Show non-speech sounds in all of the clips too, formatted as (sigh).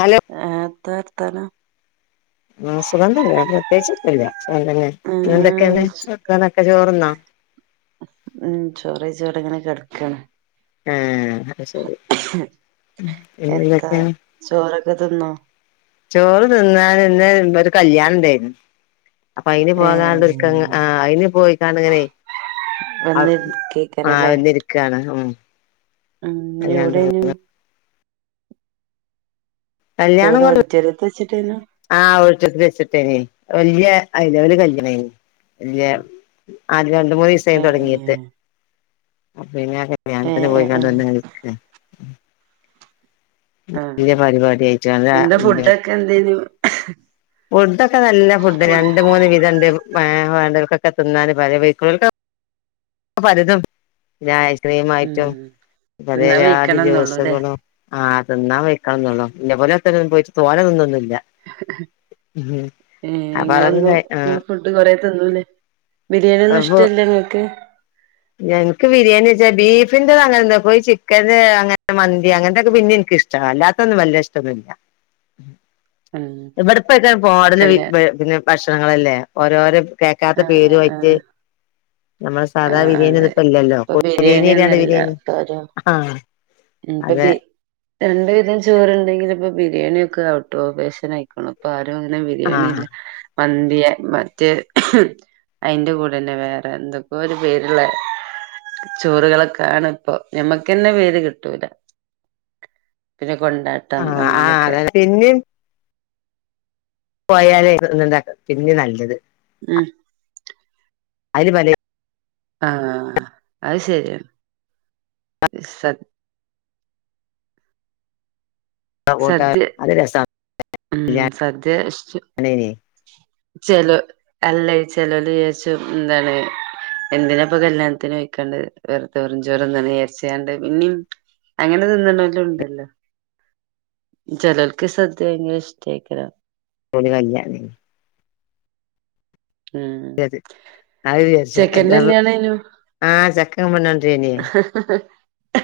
Hello ഏഹ് എത്ത വർത്താനം ആഹ് സുഖം തന്നെ പ്രത്യേകിച്ച് ഒന്നുല്യ സുഖം തന്നെ ആ പിന്നെ എന്തൊക്കേണ് വർത്താനൊക്കെ ചോറ്ന്നോ? ഉം ചോറെയ്വ്ടെങ്ങനെ കെടക്കാണ്. ഏഹ് അത് ശരി ഉം പിന്നെ എത്താ എന്തൊക്കെണ് ചോറൊക്കെ തിന്നോ? ചോറ് തിന്നാന് ഇന്ന് ഒരു കല്യാണം ഇണ്ടായ്നു അപ്പൊ അയിന് ഏ പോകാനുള്ളൊരുക്കങ ആഹ് അയിന് പോയിക്കാണ്ട്ങ്ങനെ അവ് ആഹ് വന്നിരിക്കേക്കാരല്ലേ വന്നിരിക്കാണ് ഉം ഉം കല്യാണത്തിന് എവിടെനു എവ്ടെ ഓഡിറ്റോറിയത്ത് വെച്ചിട്ടേനു ആഹ് ഓഡിറ്റോറിയത്തി വെച്ചിട്ടേനി വല്യ അയ്ലെവല് കല്യാണേനി വല്യ ആഹ് രണ്ട് മൂന്നീസായി ഏ തൊടങ്ങീട്ട് അപ്പിന്നെ ഏ കല്യാണത്തിന് ഏ ഏ പോയിക്കാണ്ട് വന്ന് ഇങ്ങനെ ക്ക ആ വെല്യ പരിപാടി ആയിട്ട (unintelligible) ക്കെന്തേനു ഫുഡൊക്കെ നല്ല ഫുഡ് രണ്ട് മൂന്ന് വിധണ്ട് വേണ്ടോൽക്കൊക്കെ തിന്നാന് പലെ വെയ്ക്ക്ണോൽ അ പലതും പിന്ന ഐസ്ക്രീം ഉം ആയിറ്റും പലേ തിന്നാൻ ജാതി വെയ്ക്കണംന്നൊള്ളൂല്ലേ ജൂസ്കളും ആഹ് തിന്നാ വെയ്ക്കണന്നൊള്ളു ഇന്നെ പോലെ (unintelligible) പോയിറ്റ് തോന തിന്നൊന്നുല്ല ഏഹ് അപ്പൊ ഇങ്ങളെന്നു അതൊക്കെ ആഹ് ഇങ്ങള് ഫു ഡ് കൊറെ തിന്നുല്ലേ ബിരിയേണിയൊന്നും ഇഷ്ടല്ല ഇങ്ങക്ക് ഞങ്ങ്ക് ബിരിയാണി വെച്ച ബീഫിന്റെത് അങ്ങൻന്തെ ഇപ്പയി ചിക്കന്റെ അങ്ങൻത്തെ മന്തി അങ്ങൻത്തെക്കെ പിന്നിം ഇൻക്ക്ഷ് ച്ചാ അല്ലാത്തൊന്നും വല്ല്യ ഇഷ്ടൊന്നുല്ല ഉം ഇവിടെപ്പക്ക പോടല് കല്യാ പിന്നെ ഭക്ഷണങ്ങളല്ലേ ഓരോരെ കേക്കാത്ത ആഹ് പേരു ആഹ് ആയി റ്റ് ആഹ് ഞമ്മളെ സാധാ ആഹ് ബിരേണി അതെ ഒന്നും ഇപ്പ ഇല്ലല്ലോ ഇപ്പൊ പോത്ത് ബിരിയാണി ബിരേണില്ലാണ് ഒന്നുംല്ല ബിരിയേണി ഇപ്പൊരു ആഹ് ഇപ്പൊ അതെ ബി രണ്ട് വിധം ചോറ്ണ്ടെങ്കിൽ ഇപ്പൊ ബിരിയാണി ഒക്കെ ഔട്ട് ഓഫ് ഫാഷൻ അയിക്ക്ണ് ഇപ്പ ആരും അങ്ങനെ ആഹ് ബിരിയാണില്ല മന്തിയ മറ്റേ അയിന്റെ കൂടെന്നെ വേറെ എന്തൊക്കോ ഒര് പേര്ള്ളെ ചോറ്കളൊക്കാണ്പ്പൊ. ഞമ്മക്കെന്നെ പേര് കി ട്ടൂല്ല. പിന്നെ കൊണ്ടാട്ടം അങ്ങനെക്കെ. പിന്നീം പോയാലേ തിന്ന്ണ്ടാക്ക പിന്നീം നല്ലത്. ഉം. അയില് പലേ ആഹ് അത് ശരിയാണ്. സ കൂട്ടാൻ സദ്യ അത് രസാണ്. ഉം സദ്യ ഇഷ് കല്യാണേനി ചെലോ അല്ലയ് ചെലോല് വിചാച്ചും എന്താണ് എന്തിനാ ഇപ്പൊ കല്യാണത്തിന് പോയിക്കാണ്ട് വെർ വെറുചോറ് തിന്ന്ണ് വിചാര്ച്ച്ങ്ങാണ്ട് പിന്നിം അങ്ങനെ തിന്ന്ണോലും ഇണ്ടല്ലോ? ചെലോൽക്ക് സദ്യ പിന്നെ ഇഷ്ടേക്കാരം. (unintelligible) ഉം അത് വിചാരിച്ചു ചെക്കന്റെ എന്താപ്പോ കല്യാണേനു ആഹ് ചെക്കൻ പെണ്ണെട്ടേനി ആ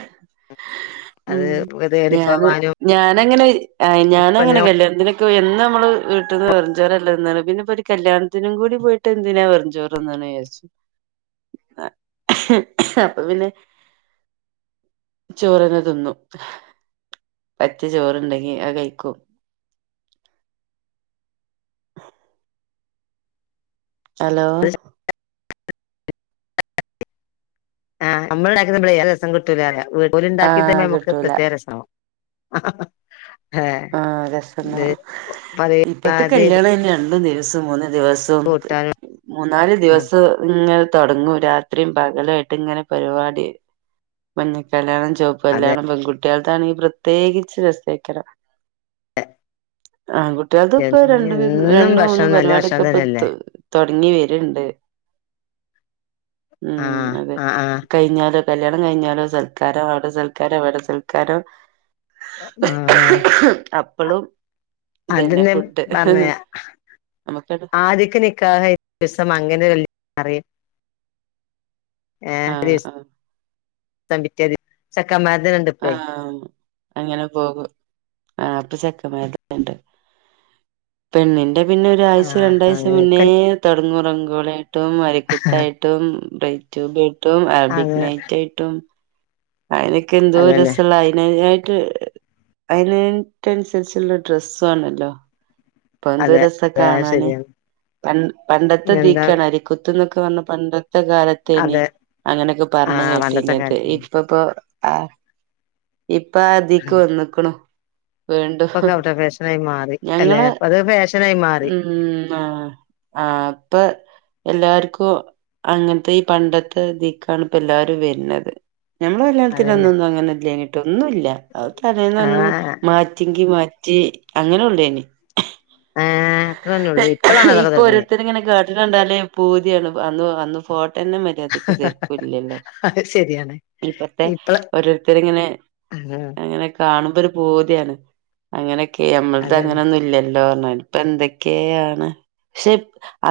അത് പ്പോ തേടി ഞാന് പോവാനും ഞാനങ്ങനെ പെണ്ണിനെ കല്യാണത്തിന് എന്നോമ്മള് വീട്ടിന്ന് വെറുംച്ചോറല്ലേ തിന്ന്ണ് പിന്നെ ഇപ്പൊരു കല്യാൺത്തി (unintelligible) കൂടി പോയിട്ട് എന്തിനാ വെറും ചോറിന്ന്ണ് വിചാര്ച്ചു. ആഹ് അപ്പൊ പിന്നെ ചോറന്നെ തിന്നും. പറ്റേ ചോറ്ണ്ടെങ്കി അത് കഴിക്കും. ഹലോ ആഹ് നമ്മള്ണ്ടാ ക്കുന്നപ്പളെ നല്ല ര ഓല്ണ്ടാക്കി ആഹ് തരുമ്പോ ഞമ്മക്ക് കിട്ടൂല പ്രത്യേക രസാവും. ഏഹ് ആഹ് ഇത് രസണ്ടാവും. ഇപ്പത്തെ പറയാതെ കല്യാണയ്ന് രണ്ടു ദിവസം മൂന്നുദിവസം മൂന്നാല് ഉം ദിവസം ഇങ്ങനെ തൊടങ്ങും രാത്രീം പകലോയ്യിട്ട് ഇങ്ങനെ പരിവാടി മഞ്ഞ കല്യാണം ചോ അതെ കല്യാണം പെൺകുട്ടിയേളതാണെങ്കി പ്രത്യേകിച്ച് രസേക്കാരം. ആൺ കുട്ടികൾക്കും ഇപ്പൊ എന്നും രണ്ടും മൂന്നും ഭക്ഷണം നല്ല പരിവാടിക്കെ ഭക്ഷണം ഇപ്പ തന്നെയല്ലേ തൊടങ്ങി വര്ണ്ട്. ആഹ് അതെ. ആഹ് ആഹ് കല്യാണം കയ്ഞ്ഞാലോ സൽക്കാരം അവടെ സൽക്കാരം ഇവടെ സൽക്കാരം ആഹ് അപ്പളും ഇതന്നെ അതന്നെ ഫുഡ് പറഞ്ഞേ നമുക്കത് ആദ്യ നിക്കാഹ് ഒരൂസം മംഗല കല്യാണറയും. ആഹ് ആഹ് (unintelligible) പിറ്റേദിവസം ചെക്കമ്മാര്ത് രണ്ട് അങ്ങനെ പോകും. ആ ഇപ്പൊ ചെക്കമാര്ടെക്കെണ്ട്. പെണ്ണിന്റെ പിന്നെ ഒരാഴ്ച ആഹ് രണ്ടാഴ്ച മുന്നേ അങ്ങനൊക്കെ തൊടങ്ങും റെഗോളിയായിട്ടും അരിക്കുത്തായിട്ടും ബ്രെയിഡ് റ്റുബി ആയ്ട്ടും അത് അറബിക് നൈറ്റായ്ട്ടും അയിനൊക്കെ എന്തോ അതന്നെ രസള്ള അയിനേതായിട്ട് അയിനായ്ട്ട് അൻസരിച്ച്ള്ള ഡ്രസ്സോണല്ലോ? ഇപ്പൊ എന്തൊരു അതെ രസാ അതെ കാണാന്. ശരിയാണ് എന്താ പണ്ടത്തെതീക്കാണ് അരിക്കു പറഞ്ഞ പണ്ടത്തെ കാലത്തേനി അതെ അങ്ങനെക്കെ പർഞ്ഞ് ആഹ് പണ്ടത്തെ കേട്ടീന്നത്. കാലത്തന്നെ ഇപ്പപ്പോ ആഹ് ഇപ്പ ആതീക്ക് വന്ന്ക്കുണു. ഇപ്പൊക്കെ ഔട്ട്‌ ഫാഷനായി മാറി അല്ലെ? ഇപ്പൊത് ഫാഷനായി മാറി. ആഹ് ഇപ്പൊ എല്ലാര്ക്കും അങ്ങത്തെ ഈ പണ്ടത്തെതീക്കാണ് ഇപ്പോ എല്ലാരും വര്ണത്. ഞമ്മള കല്യാണത്തിന് അതന്നെ അന്നൊന്നും അങ്ങനെ ഇല്ലനീട്ടോ ഒന്നും ഇല്ല. അ തലേനന്ന് ആഹ് മാറ്റെങ്കി മാറ്റി അങ്ങനെ ഉള്ളേന് ആഹ് അത്ര തന്നെ ഉള്ളൂ ഇപ്പളാണ് അതൊക്കെ ഇപ്പൊ തുടങ്ങിയേ ഓരോരുത്തർ ഇങ്ങനെ കാട്ടിൻ ണ്ടാലേ പൂതിയാണ് അന്ന് അന്ന് ഫോട്ട തന്നെ അധിക ചെർക്കും ഇല്ലല്ലോ അത് ശരിയാണ് ഇപ്പത്തെ ഇപ്പള ഓരോരുത്തർ ഇങ്ങനെ ആഹ് അങ്ങനെ കാണുമ്പോ ഒരു പൂതിയാണ് അങ്ങനെയൊക്കെ നമ്മളത് അതന്നെ അങ്ങനെയൊന്നും ഇല്ലല്ലോ ഇപ്പൊ എന്തൊക്കെയാണ് പക്ഷെ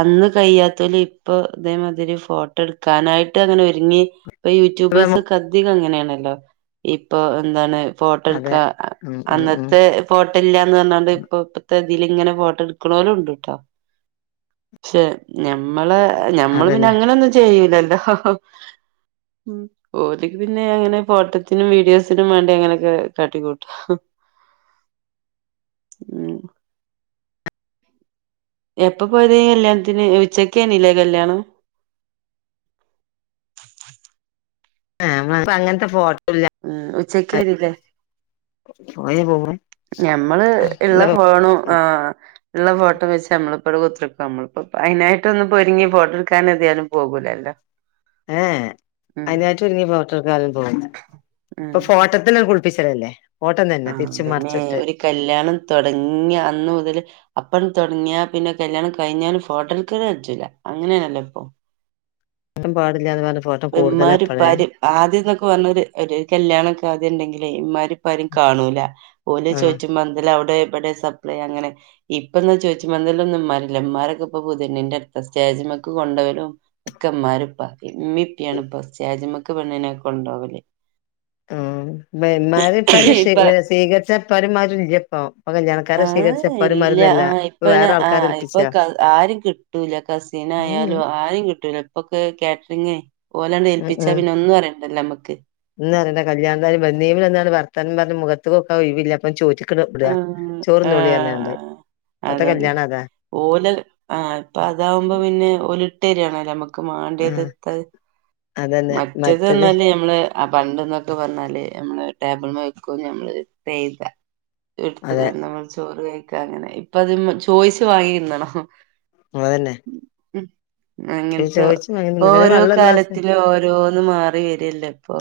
അന്ന് കഴിയാതോല് ഇപ്പൊ ഇതേമാതിരി ഫോട്ടോ എടുക്കാനായിട്ട് ങ്ങനെ ഒരുങ്ങി ഇപ്പൊ ഇപ്പ യൂറ്റൂബേഴ്സ് നമ്മ ഒക്കെ അധികം അങ്ങനെയാണല്ലോ. ഇപ്പൊ എന്താണ് ഫോട്ടോട്ക. അതെ ഉം ഉം ഉം അന്നത്തെ ഫോട്ടോ ല്യാന്ന് പറഞ്ഞാണ്ട് ഇപ്പൊ ത തീല് ഇങ്ങനെ ഫോട്ടോ എട്ക്ണോലും ണ്ട് കേട്ടോ. പക്ഷെ ഞമ്മളേ ഞമ്മള് പിന്നെ അതന്നെ അങ്ങനൊന്നും ചെയ്യൂലല്ലോ? ഓര് പിന്നെ അങ്ങനെ ഫോട്ടോത്തിനും വീഡിയോസിനും വേണ്ടി അങ്ങനെയൊക്കെ കാട്ടിക്കൂട്ടും. അഹ് ഉം എപ്പൊ പോയതേനി കല്യാണത്തിന്. ഉച്ചക്കേനിലേ കല്യാണം. ഏഹ് അങ്ങനത്തെ ഫോ ഉം ഉച്ചക്കെനിലെ പോയ പോവും ഞമ്മള് ഇള്ള ഫോണും ആ ഇള്ള ഫോട്ടോ വെച്ച് നമ്മളിപ്പോവിടെ കുത്തിർക്കും. നമ്മളപ്പോ അതിനായിട്ടൊന്നും ഒരുങ്ങി ഫോട്ടോ എടുക്കാൻ ഏതായാലും പോകൂലല്ലോ. (inaudible) ഏഹ് ഉം അതിനായിട്ടൊരുങ്ങി ഫോട്ടോട്ക്കാനൊന്നും പോകൂല. ഇപ്പൊ ഉം ഫോട്ടോത്തിന പ്പിച്ചല്ലേ ഫോട്ടം തന്നെ ആഹ് തിരിച് പിന്നെ മറിച്ചിട്ട് ഒരു കല്യാണം തുടങ്ങിയ അന്ന് മുതൽ അപ്പളും തുടങ്ങിയ പിന്നെ കല്യാണം കഴിഞ്ഞാലും ഫോട്ടോ എടുക്കല് കച്ചൂല. അങ്ങനെയണല്ലോ ഇപ്പൊ പാടില്യാതെ വേറൊരു ഫോ ഇമ്മാരി പ്പാരിം ആദ്യം എന്നൊക്കെ പറഞ്ഞ ഒരു കല്യാണമക്കെ ആദ്യം ഉണ്ടെങ്കില് ഇമ്മാരി പ്പാരിം കാണൂല ഒലെ ആഹ് ചോദിച്ചുമ്പോ എന്തല്ല അവിടെ ഇവിടെ സപ്ലൈ അങ്ങനെ ഇപ്പ എന്നാ ചോറ്റും പന്തൽ ഒന്നും മ്മാരില്ല. മാരൊക്കെ ഇപ്പൊ പുതിയണ്ണിന്റെ അടുത്ത സ്റ്റേജ്മക്ക് കൊണ്ടോവലും ഒക്കമാരും പ്പാരും ഉമ്മീം ഇപ്പി ഇപ്പൊ സ്റ്റേജ്മ്മക്ക് പെണ്ണിനെ കൊണ്ടോവല് (inaudible) ഉം വരുന്നവരെയും ഇപ്പ സ്വീകരിച്ച ഉമ്മാരും ഉപ്പരും ഇല്ല ഇപ്പം ആഹ് ഇല്യ. ആഹ ഇപ്പയിന് ആ ആൾക്കാരെ ഇപ്പൊ ഏൽപ്പിച്ചാ ആരും കിട്ടൂല ഉം കസിനായാലും ആരിം കിട്ടൂല ഇപ്പൊക്കെ കാറ്ററിങ് ഓലാണ്ട് ഏൽപ്പിച്ചാ പിന്നെ ഒന്നും അറിയണ്ടല്ലോ മക്ക് എന്ന് പറഞ്ഞ കല്യാണം വന്നേമല് വന്നാണ്ട് വർത്താനം പറഞ് പറഞ്ഞ മുഖത്ത്ക് നോക്കാൻ ഒഴിവില്ല. പ്പ ചോറ്റ ക്കെ വിട ആഹ് ചോറ്ന്നോളി പറഞ്ഞാണ്ട്. ആഹ് ഇപ്പൊത്തെ അതന്നെ. കല്യാണ അതാ ഓല് ആ ഇപ്പൊ അതാവുമ്പോ പിന്നെ ഓലിട്ടരിയാണല്ലോ നമുക്ക് മണ്ടിയത്. ആഹ് മറ്റത് ർഞാല് നഞമ്മള് ആ പണ്ട എന്നൊക്കെ പറഞ്ഞാല് നമ്മള് ടേബിൾ വെക്ക നമ്മള് ചെയ്ത എടുത് അതെ കഴിഞ്ഞ നമ്മൾ ചോറ് കഴിക്ക അങ്ങനെ ഇപ്പ അത് ചോയിച്ച വാങ്ങി തിന്നണം. അതന്നെ ഉ അങ്ങൻത്തെ ചോദിച്ചു വാങ്ങി പിന്നെ ഓരോ വെള്ളം ഒരു ഗ്ലാസ് കാലത്ത് ഓരോന്ന് മാറി വരല്ലേ ഇപ്പൊ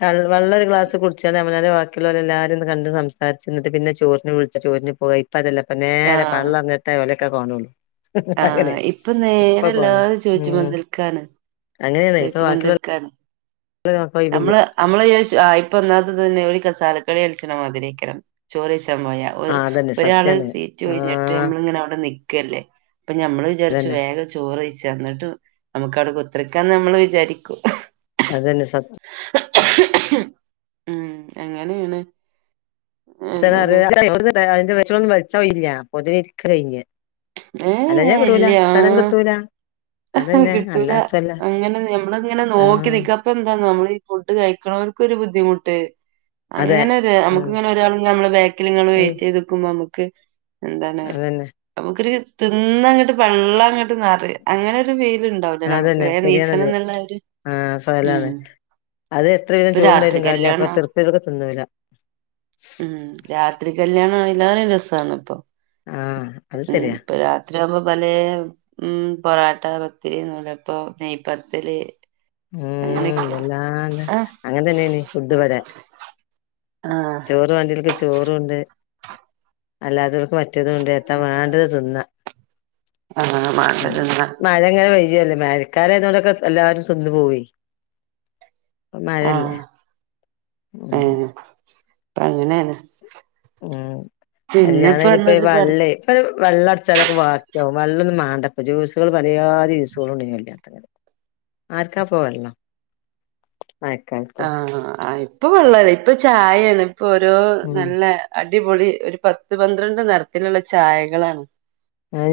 കളർ വള്ളൊരു ക്ലാസ് കുടിച്ചാല് അവനാന്റെ വാക്കിയുള്ളരെ എല്ലാവാരും കണ്ട് സംസാരിച്ചിട്ട പിന്നെ ചോറിന് വിളിച്ച ചോറിന് പോകായി അപ്പ അതല്ല ഇപ്പൊ നേരെ ആഹ് പള്ളർഞ്ഞിട്ടേ ഒലെയൊക്കെ കാണുള്ളൂ അങ്ങനെ ആഹ് ഇപ്പൊ ഇപ്പൊ നേരെ കോന എല്ലാരും ഉ ചോയ്ച്ചുമന്തൽക്കാണ് അങ്ങനെയാണ് ഇപ്പൊ ബാക്കിയുള്ള ചോയ്ച്ചുമന്തൽക്കാണ്. (inaudible) നമ്മള് നമ്മള് ഇപ്പൊ എന്നാകത്ത് തന്നെ ഒരു കസാലക്കളി കളിച്ചണം മതിരിക്കാരം ചോറ്ച്ചാൻ പോയാ ആ അതന്നെ ഒരാള് സത്യാണ് സീറ്റ് കഴിഞ്ഞിട്ട് ആഹ് നമ്മളിങ്ങനെ അവിടെ നി ക്കല്ലേ അപ്പൊ ഞമ്മള് വിചാരിച്ചു അതന്നെ വേഗ ചോറയിച് എന്നിട്ട് നമുക്ക് അവിടെ കുത്തിര് ക്കാന്ന് (unintelligible) നമ്മള് വിചാരിക്കു. അതന്നെ സത്യം ഉം എങ്ങനെയാണ് (inaudible) ഇക്ക് കയിഞ്ഞ് ഏഹ് ഇല്ല അതന്നെ കിട്ടൂല അല്ലാത്തല്ല അങ്ങനെ ഞമ്മളങ്ങനെ നോക്കി ആഹ് നിക്ക അതെന്താന്നോ നമ്മള് ഈ ഫുഡ് കഴിക്കണവർക്ക് ഒരു ബുദ്ധിമുട്ട് അതെ അങ്ങനെ ഒര് നമുക്ക് ഉം ഇങ്ങനെ ഒരാൾ നമ്മള് ബാക്കിൽ നിങ്ങൾ വെയിറ്റ് ചെയ്ത്ക്കുമ്പോ നമുക്ക് എന്താണ് അതന്നെ നമുക്കൊരു തിന്നങ്ങോട്ട് പള്ള അങ്ങോട്ട് നെറയ് അങ്ങനെ ഒരു ഫീലുണ്ടാവില്ല നമുക്ക് അതന്നെ വേഗം ണീച്ചണം ശരിയാണത് എന്നുള്ള ഒരു ഉം അതെ എത്ര വിധം ഇപ്പൊ രാത്രി ചോറുണ്ടായാലും കാര്യല്ല അപ്പോ കല്യാണാ തൃപ്തിയോടെ തിന്നൂല്ല ഉം രാത്രി കല്യാണം ആണേ എല്ലാവരും രസാണ് ഇപ്പൊ ആഹ് അത് ഉം ശരിയാ ഇപ്പൊ രാത്രിയാമ്പോ പലേ ഉം പൊറാട്ട എറച്ചി നൂലപ്പം നെയ്പത്തിരി ഉം എന്തെല്ലാണ്ട് ആഹ് അങ്ങനെ തന്നെയാനി ഫുഡ് ഇവടെ ആഹ് ചോറ് വേണ്ടിയവർക്ക് ചോറുണ്ട് അല്ലാത്തവർക്ക് മറ്റേതും ഉണ്ട് എന്താ വേണ്ടത് തിന്ന ആഹ് മാണ്ട തിന്നാ മഴങ്ങനെ വെയ് യല്ലേ മേരിക്കാരതോടൊക്കെ എല്ലാവരും തിന്നു പോയി ആഹ് ഉം ഏഹ് അപ്പോ അങ്ങനെയാണ് ഉം പിന്നെ കല്യാണ ഇപ്പ ഇനിപ്പയീ പറഞ്ഞത് പറ വള്ളി വെള്ളം അടിച്ചാലൊക്കെ വാക്കിയാവും വെള്ളൊന്നും വാണ്ടപ്പോ ജ്യൂസുകൾ പല ജാതി ജ്യൂസുകൾ ഉണ്ടേനി ആർക്കാപ്പോ വെള്ളം ആയിക്കാ ആഹ് ഇപ്പൊ വെള്ളല്ല ഇപ്പൊ ചായയാണ് ഇപ്പൊ ഓരോ ഉം നല്ല അടിപൊളി ഒരു പത്ത് പന്ത്രണ്ട് നിറത്തിലുള്ള ചായകളാണ്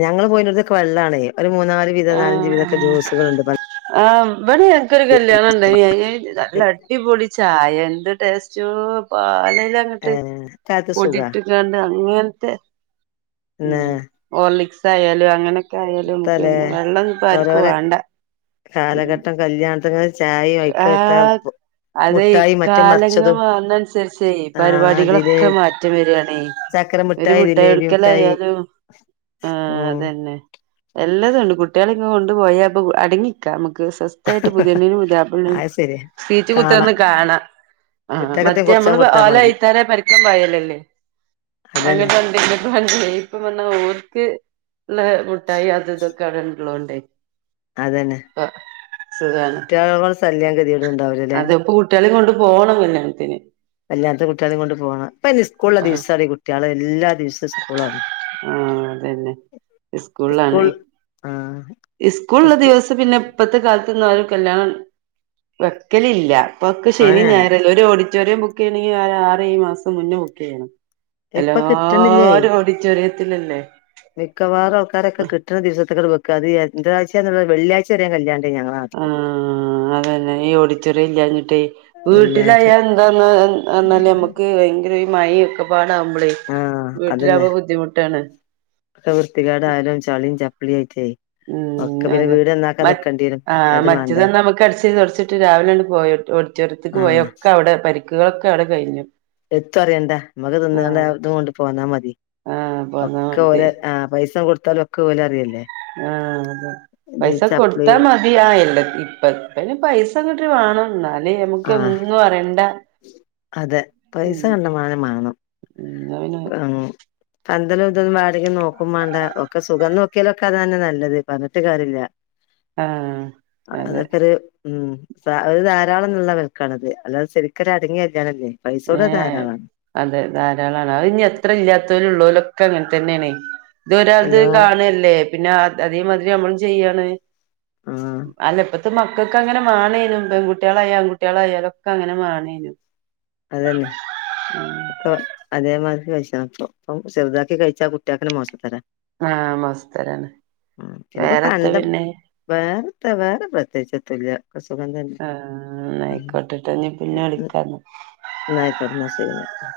ഞങ്ങൾ പോയിന്റടുത്തൊക്കെ വെള്ളാണേ ഒരു മൂന്നാല് വിധം നാലഞ്ച് വിധൊക്കെ ആഹ് ജ്യൂസുകളുണ്ട് പണ്ട് ആഹ് ഇവിടെ ഞങ്ങക്കൊരു കല്യാണം ഉണ്ടാരുന്ന് (unintelligible) നല്ല അടിപൊളി ചായ എന്ത് ടേസ്റ്റോ പാലില് അങ്ങട്ട് ഏഹ് കാലത്ത് സുഖാ പൊടിട്ട് ട്ടാണ്ട് അങ്ങനത്തെ ഉം പിന്നെ ഹോർളിക്സ് ആയാലും അങ്ങനെ യാലും നമുക്ക് തലേ തന്നെ വെള്ളംന്നും ഇപ്പം ആര്ക്കും വേണ്ട ഉം കല്യാണത്തിനങ്ങനെ ചായേം വയ്ക്ക എത്താ ആഹ് ഇപ്പോ അതെ കാലങ്ങൾ മാറുന്നനുസരിച്ചേ ആഹ് അതില് പരിപാടികളൊക്കെ മാറ്റം വരിയാണേ ചക്കര ഒരു മിഠായി മുട്ടായി ജിലേബി മിഠായി കൊടുക്കലായാലും ആഹ് ഉം അതന്നെ എല്ലതും ഉണ്ട് കുട്ടികളെ ഇങ്ങു കൊണ്ട് പോയാ പ്പൊ അടങ്ങിക്കാം നമുക്ക് സ്വസ്ഥായിട്ട് പുതിയെണ്ണിനേം പുതിയാ പ്ലേം അത് ശരിയാ സീറ്റി കാണാ കുത്തിയിർന്ന് കാണാം ആഹ് കുട്ടികൾക്കത്തെ മറ്റേ അമ്മള് കുറച്ചങ്ങ് കൊടുത്താ ഓലേ മതി അയ്ത്താരേ പരക്കം പായലല്ലേ അതന്നെ (unintelligible) ഇപ്പ പറഞ്ഞാ ഓർക്ക് ള്ള മുട്ടായി അത് ഇതൊക്കെ അവിടെയുള്ളോണ്ടേ അതന്നെ കുട്ടികളോള്ള ശല്യം ഗതികേടുണ്ടാവില്ല അതെ ഇപ്പോ കുട്ടികളെ കൊണ്ട് പോണം കല്യാണത്തിന് അല്ലാത്ത കുട്ടികളേം കൊണ്ട് പോണം അപ്പൊ ഇനി ഇസ്കൂള് ആഹ് ദിവസാണീ കുട്ടികള് എല്ലാ ദിവസവും ഇസ്കൂളാണ് ആഹ് അതന്നെ ഇസ്കൂളിലാണ് സ്കൂൾ ആഹ് ഇസ്കൂളുള്ള സ്കൂ ദിവസ് പിന്നെ ഇപ്പത്തെ കാലത്ത്ന്നും ആരും കല്യാണം വെക്കലില്ല ഇപ്പോക്കെ ശനിയും ആഹ് ഞായറുവല്ലേ ഒരു ഓഡിറ്റോറിയം ബുക്ക് ചെയ്യണെങ്കിൽ ആറ് ഏഴ് മാസം മുന്നേ ബുക്ക് ചെയ്യണം ഇപ്പൊ കിട്ടുന്നില്ലേ എല്ലാരും ഓഡിറ്റോറിയത്തിലല്ലേ മിക്കവാരും ആൾക്കാരൊക്കെ കിട്ട്ണ ദിവസത്തേക്ക്ങ്ങട്ട് വെക്ക എന്ത്രയ്ച്ചന്ന്ല്ലെ വെള്ളിയാ്ച വരെ കല്യാണം ആഹ് അതന്നെ ഈ ഓഡിറ്റോറിയം ഇല്ലാഞ്ഞിട്ടേ വെള്ളിയാഴ്ച വീട്ടിലായ എന്താ എന്നാല് നമ്മക്ക് ഭയങ്കര മഴ ഒക്കെ പാടാവുമ്പളേ ആഹ് അതന്നെ വൃത്തികാട് ആലും ചളിയും ചപ്പളിയ ആയിട്ടെ ഉം ഒക്കെ പിന്നെ അതെ വീട്നന്നാക്കാൻ മറ്റ് നിക്കണ്ടി ആഹ് മറ്റത് നമക്ക് അടിച്ചേരി തൊടച്ചിട്ട് രാവിലെയാപോയണ്ട് ഓഡിറ്റോറിയത്ത്ക്ക് പോയ ആഹ് ഒക്കെ അവിടെ പ പക്കുകളൊക്കെ അവിടെ കഴിഞ്ഞു എത്തു അറിയണ്ട നമ്മക്ക് തിന്നാണ്ട് ആഹ് ഇതും കൊണ്ട് പോന്നാ മതി ആഹ് പോന്നാ ഒക്കെ ഓര മതി ആഹ് പൈസ കൊടുത്താലും ഒക്കെ ഓല് അറയല്ലേ ആഹ് അതെ പൈസ കൊടുത്താ മതി അ ആല്ല ഇപ്പ ഇപ്പ പൈസങ്ങട്ട് വണംന്ന അല്ലെ നമക്ക് ആഹ് ഒന്നുമറിയണ്ട അതെ പൈസ കണ്ടമാനം മാ ണം എന്നാ പിന്നെ പന്തലും ഇതൊന്നും വാടക നോക്കുമാണ്ട ഒക്കെ സുഖം നോക്കിയലൊക്കെ അതന്നെ നല്ലത് പറഞ്ഞിട്ട് കര്യ ല്ല ആഹ് അതെ അതൊക്കെ ഒര് ഉം സ ഒരു ധാരാളം എന്നുള്ള നെൽക്കാണത് അല്ലാതെ ശെരിക്കൊരു അടങ്ങിയ കല്യാണല്ലത് ഏ അതെ ധാരാളാണ് അത് ഇനി എത്ര ഇല്ലാത്തൊലും ഉള്ളൊലൊക്കെ അങ്ങനെ തന്നെയാണ് ഇത്ഒരാൾത് എല്ലാരും കാണ് അല്ലേ പിന്നെ അതേമാതിരി നമ്മള് ചെയ്യാണ് ആഹ് അല്ലെ ഇപ്പ അത് മക്കൾക്ക് അങ്ങനെ മാണേനും പെൺകുട്ടികളായ ആൺകട്ടികളായാലൊക്കെ അങ്ങനെ മാണേനും അതന്നെ ഒക്കെ അതേമാതിരി കൈച്ചനപ്പോ ഇപ്പൊ ചെറുതാക്കി കഴിച്ചാ കുട്ടിയേക്കെന്നെ മൊഷത്തരാ ആഹ് മൊശതരാണ് പിന്നെപ്പോ വേറെത പണ്ട പിന്നെ വേറെത്തെ വേറെ പ്രത്യേകിച്ചെത്തുല്ല സുഖം തന്നെ ആഹ് നയിക്കോട്ടട്ടൊ പിന്നെ ഉം വിളിക്കാന്ന് ന്നാ അയിക്കോട്ടെ എന്നാ ശരി ന്നാല്